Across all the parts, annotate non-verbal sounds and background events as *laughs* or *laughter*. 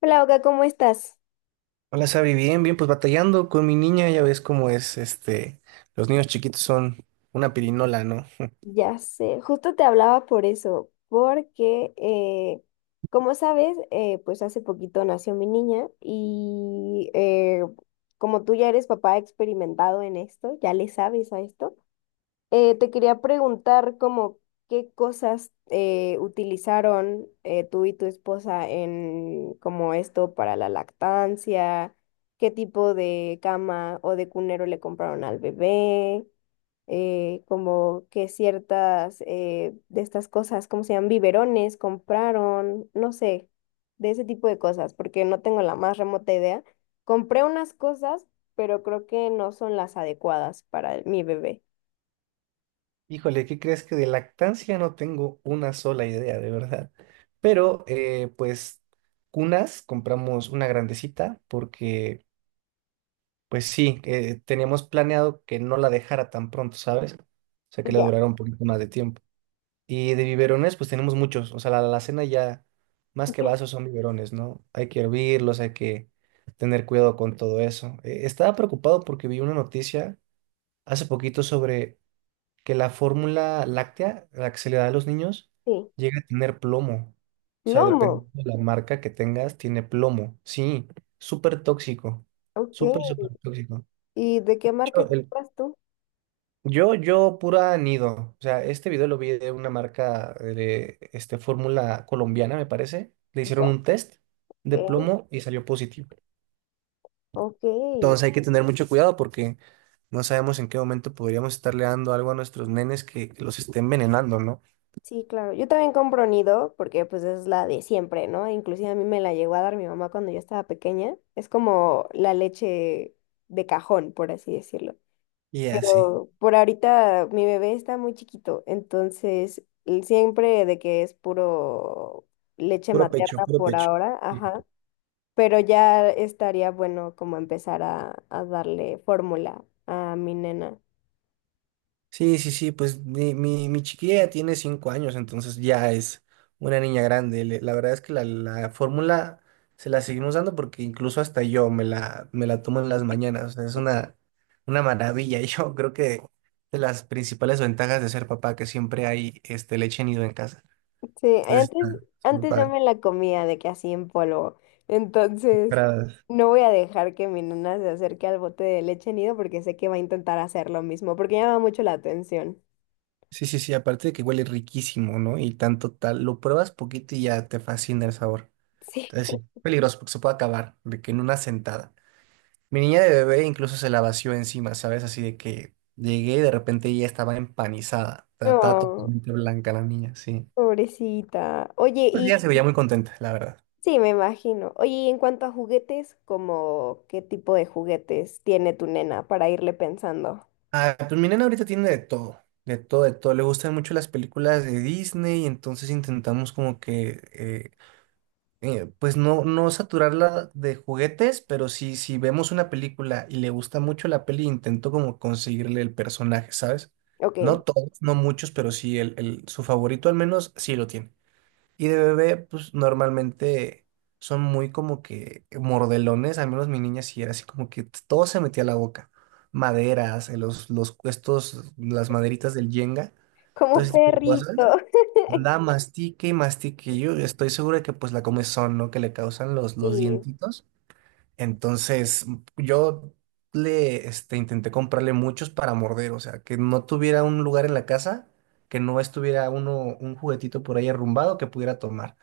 Hola, Oka, ¿cómo estás? Hola, Sabi, bien, bien, pues batallando con mi niña, ya ves cómo es, los niños chiquitos son una pirinola, ¿no? *laughs* Ya sé, justo te hablaba por eso, porque como sabes, pues hace poquito nació mi niña y como tú ya eres papá experimentado en esto, ya le sabes a esto, te quería preguntar como qué cosas utilizaron tú y tu esposa en como esto para la lactancia, qué tipo de cama o de cunero le compraron al bebé. Eh, como que ciertas de estas cosas, ¿cómo se llaman? Biberones, compraron, no sé, de ese tipo de cosas, porque no tengo la más remota idea. Compré unas cosas, pero creo que no son las adecuadas para mi bebé. Híjole, ¿qué crees que de lactancia no tengo una sola idea, de verdad? Pero, pues, cunas, compramos una grandecita porque, pues sí, teníamos planeado que no la dejara tan pronto, ¿sabes? O sea, que le Ya, durara un poquito más de tiempo. Y de biberones, pues tenemos muchos. O sea, la alacena ya, más que ya, vasos, son biberones, ¿no? Hay que hervirlos, hay que tener cuidado con todo eso. Estaba preocupado porque vi una noticia hace poquito sobre que la fórmula láctea, la que se le da a los niños, sí. llega a tener plomo. O sea, Lomo, dependiendo de la marca que tengas, tiene plomo. Sí, súper tóxico. Súper, ok. súper tóxico. ¿Y de qué marca compras tú? Yo pura nido. O sea, este video lo vi de una marca de fórmula colombiana, me parece. Le hicieron Ya, un test de ok. plomo y salió positivo. Ok. Entonces hay que tener mucho cuidado porque no sabemos en qué momento podríamos estarle dando algo a nuestros nenes que los esté envenenando, ¿no? Sí, claro. Yo también compro nido porque pues es la de siempre, ¿no? Inclusive a mí me la llegó a dar mi mamá cuando yo estaba pequeña. Es como la leche de cajón, por así decirlo. Y así. Pero por ahorita mi bebé está muy chiquito, entonces él siempre de que es puro leche Puro pecho, materna puro por pecho. ahora, ajá. Pero ya estaría bueno como empezar a darle fórmula a mi nena. Sí, sí, sí, pues mi chiquilla ya tiene 5 años, entonces ya es una niña grande. La verdad es que la fórmula se la seguimos dando porque incluso hasta yo me la tomo en las mañanas. O sea, es una maravilla. *laughs* Yo creo que de las principales ventajas de ser papá que siempre hay leche nido en casa. Sí, Entonces, antes, está muy antes yo padre. me la comía de que así en polvo. Entonces, Para- no voy a dejar que mi nena se acerque al bote de leche nido porque sé que va a intentar hacer lo mismo, porque llama mucho la atención. Sí, sí, sí, aparte de que huele riquísimo, ¿no? Y tanto tal, lo pruebas poquito y ya te fascina el sabor. *laughs* Sí. Entonces, sí, peligroso porque se puede acabar de que en una sentada. Mi niña de bebé incluso se la vació encima, ¿sabes? Así de que llegué y de repente ella estaba empanizada. Está Oh, totalmente blanca la niña, sí. pobrecita. Oye, Pues y ella se veía muy contenta, la verdad. sí, me imagino. Oye, y en cuanto a juguetes, ¿como qué tipo de juguetes tiene tu nena para irle pensando? Ah, pues mi nena ahorita tiene de todo, de todo, de todo. Le gustan mucho las películas de Disney, entonces intentamos como que, pues no saturarla de juguetes, pero si vemos una película y le gusta mucho la peli, intento como conseguirle el personaje, ¿sabes? Ok, No todos, no muchos, pero sí su favorito al menos sí lo tiene. Y de bebé, pues normalmente son muy como que mordelones, al menos mi niña sí era así como que todo se metía a la boca. Maderas, las maderitas del yenga, todo como ese tipo de perrito. cosas. *laughs* Andaba mastique y mastique. Yo estoy seguro de que pues la comezón, ¿no? Que le causan los Sí. dientitos. Entonces yo le intenté comprarle muchos para morder, o sea, que no tuviera un lugar en la casa, que no estuviera un juguetito por ahí arrumbado que pudiera tomar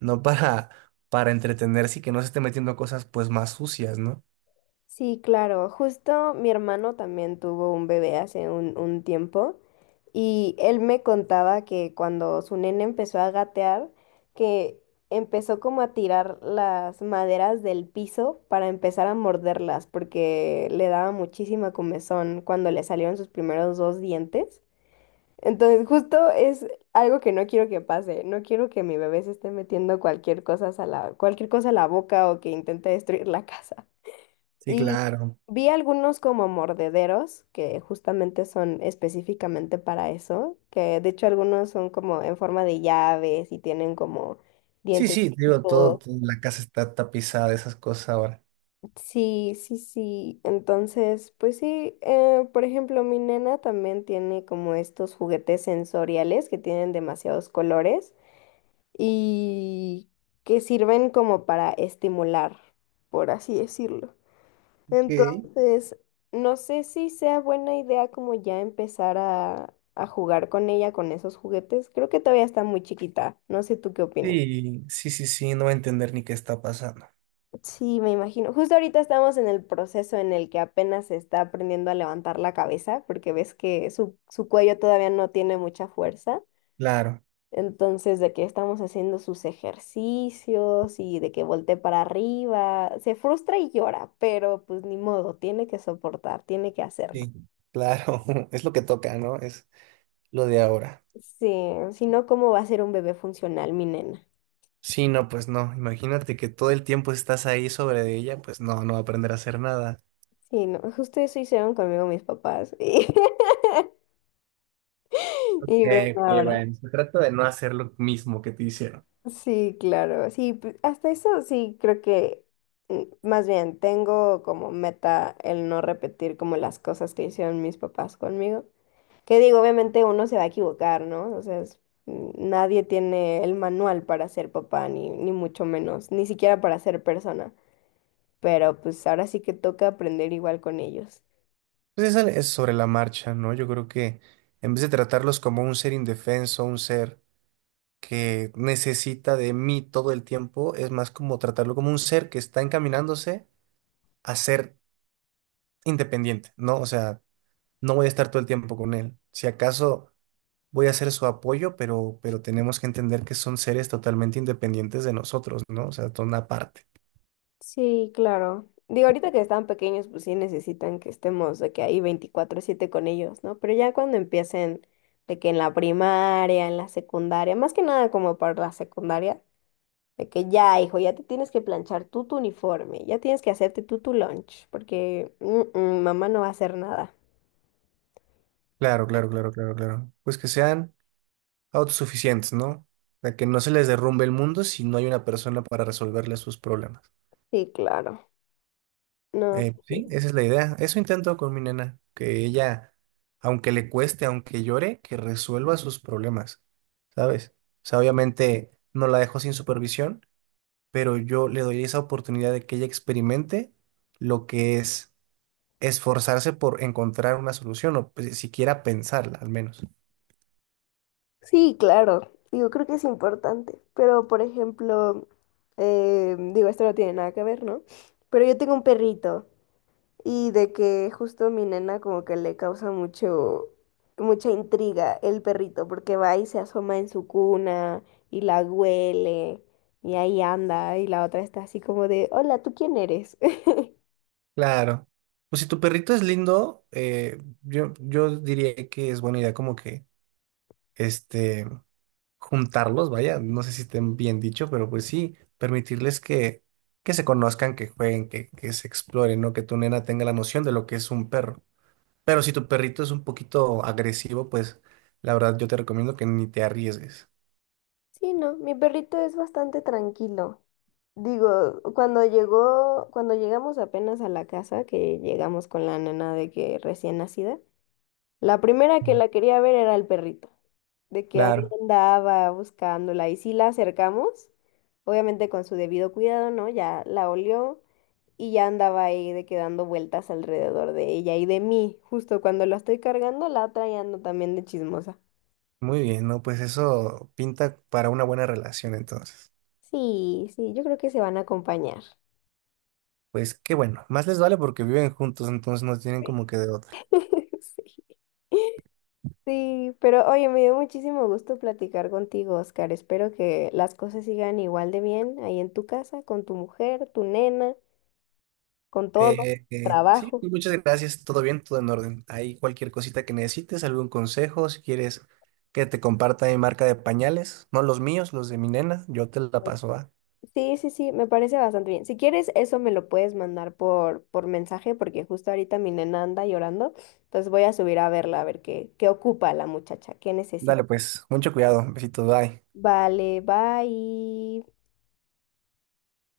no para, para entretenerse y que no se esté metiendo cosas pues más sucias, ¿no? Sí, claro. Justo mi hermano también tuvo un bebé hace un tiempo y él me contaba que cuando su nene empezó a gatear, que empezó como a tirar las maderas del piso para empezar a morderlas porque le daba muchísima comezón cuando le salieron sus primeros dos dientes. Entonces, justo es algo que no quiero que pase. No quiero que mi bebé se esté metiendo cualquier cosa a cualquier cosa a la boca o que intente destruir la *laughs* casa. Sí, Y claro. vi algunos como mordederos, que justamente son específicamente para eso, que de hecho algunos son como en forma de llaves y tienen como Sí, dientes. sí, digo, la casa está tapizada de esas cosas ahora. Sí, sí, sí. Entonces, pues sí, por ejemplo, mi nena también tiene como estos juguetes sensoriales que tienen demasiados colores y que sirven como para estimular, por así decirlo. Ok. Entonces, no sé si sea buena idea como ya empezar a jugar con ella, con esos juguetes. Creo que todavía está muy chiquita. No sé tú qué opinas. Sí, sí, sí, sí, no va a entender ni qué está pasando. Sí, me imagino. Justo ahorita estamos en el proceso en el que apenas se está aprendiendo a levantar la cabeza, porque ves que su cuello todavía no tiene mucha fuerza. Claro, Entonces, de que estamos haciendo sus ejercicios y de que voltee para arriba, se frustra y llora, pero pues ni modo, tiene que soportar, tiene que hacerlo. sí, claro, *laughs* es lo que toca, ¿no? Es lo de ahora. Sí, si no, ¿cómo va a ser un bebé funcional, mi nena? Sí, no, pues no, imagínate que todo el tiempo estás ahí sobre de ella, pues no, no va a aprender a hacer nada. Sí, no, justo eso hicieron conmigo mis papás. *laughs* Y, y ven Que ahora. bueno, se trata de no hacer lo mismo que te hicieron. Sí, claro. Sí, hasta eso sí creo que, mm, más bien, tengo como meta el no repetir como las cosas que hicieron mis papás conmigo. Que digo, obviamente uno se va a equivocar, ¿no? O sea, nadie tiene el manual para ser papá, ni, ni mucho menos, ni siquiera para ser persona. Pero pues ahora sí que toca aprender igual con ellos. Pues es, es sobre la marcha, ¿no? Yo creo que en vez de tratarlos como un ser indefenso, un ser que necesita de mí todo el tiempo, es más como tratarlo como un ser que está encaminándose a ser independiente, ¿no? O sea, no voy a estar todo el tiempo con él. Si acaso voy a ser su apoyo, pero tenemos que entender que son seres totalmente independientes de nosotros, ¿no? O sea, son aparte. Sí, claro. Digo, ahorita que están pequeños, pues sí necesitan que estemos de que ahí 24/7 con ellos, ¿no? Pero ya cuando empiecen de que en la primaria, en la secundaria, más que nada como para la secundaria, de que ya, hijo, ya te tienes que planchar tú tu uniforme, ya tienes que hacerte tú tu lunch, porque mamá no va a hacer nada. Claro, claro, claro, claro, claro. Pues que sean autosuficientes, ¿no? De que no se les derrumbe el mundo si no hay una persona para resolverle sus problemas. Sí, claro. No, pues Sí, sí. esa es la idea. Eso intento con mi nena, que ella, aunque le cueste, aunque llore, que resuelva sus problemas, ¿sabes? O sea, obviamente no la dejo sin supervisión, pero yo le doy esa oportunidad de que ella experimente lo que es esforzarse por encontrar una solución o pues, siquiera pensarla, al menos. Sí, claro. Digo, creo que es importante. Pero, por ejemplo, digo, esto no tiene nada que ver, ¿no? Pero yo tengo un perrito. Y de que justo a mi nena como que le causa mucha intriga el perrito, porque va y se asoma en su cuna y la huele y ahí anda y la otra está así como de, hola, ¿tú quién eres? *laughs* Claro. Pues si tu perrito es lindo, yo diría que es buena idea como que este juntarlos, vaya, no sé si estén bien dicho, pero pues sí, permitirles que se conozcan, que jueguen, que se exploren, ¿no? Que tu nena tenga la noción de lo que es un perro. Pero si tu perrito es un poquito agresivo, pues la verdad yo te recomiendo que ni te arriesgues. Sí, no, mi perrito es bastante tranquilo. Digo, cuando llegó, cuando llegamos apenas a la casa, que llegamos con la nena de que recién nacida, la primera que la quería ver era el perrito, de que Claro. andaba buscándola y sí la acercamos, obviamente con su debido cuidado, ¿no? Ya la olió y ya andaba ahí de que dando vueltas alrededor de ella y de mí, justo cuando la estoy cargando, la otra ya ando también de chismosa. Muy bien, ¿no? Pues eso pinta para una buena relación entonces. Sí, sí, yo creo que se van a acompañar. Pues qué bueno, más les vale porque viven juntos, entonces no tienen como que de otra. *laughs* Sí. Sí, pero oye, me dio muchísimo gusto platicar contigo, Oscar. Espero que las cosas sigan igual de bien ahí en tu casa, con tu mujer, tu nena. Con todo, Sí, trabajo. pues, muchas gracias, todo bien, todo en orden. Hay cualquier cosita que necesites, algún consejo, si quieres que te comparta mi marca de pañales, no los míos, los de mi nena, yo te la paso, va. Sí, sí, sí, me parece bastante bien. Si quieres, eso me lo puedes mandar por mensaje, porque justo ahorita mi nena anda llorando. Entonces voy a subir a verla, a ver qué, qué ocupa la muchacha, qué necesita. Dale pues, mucho cuidado, besitos, bye. Vale, bye.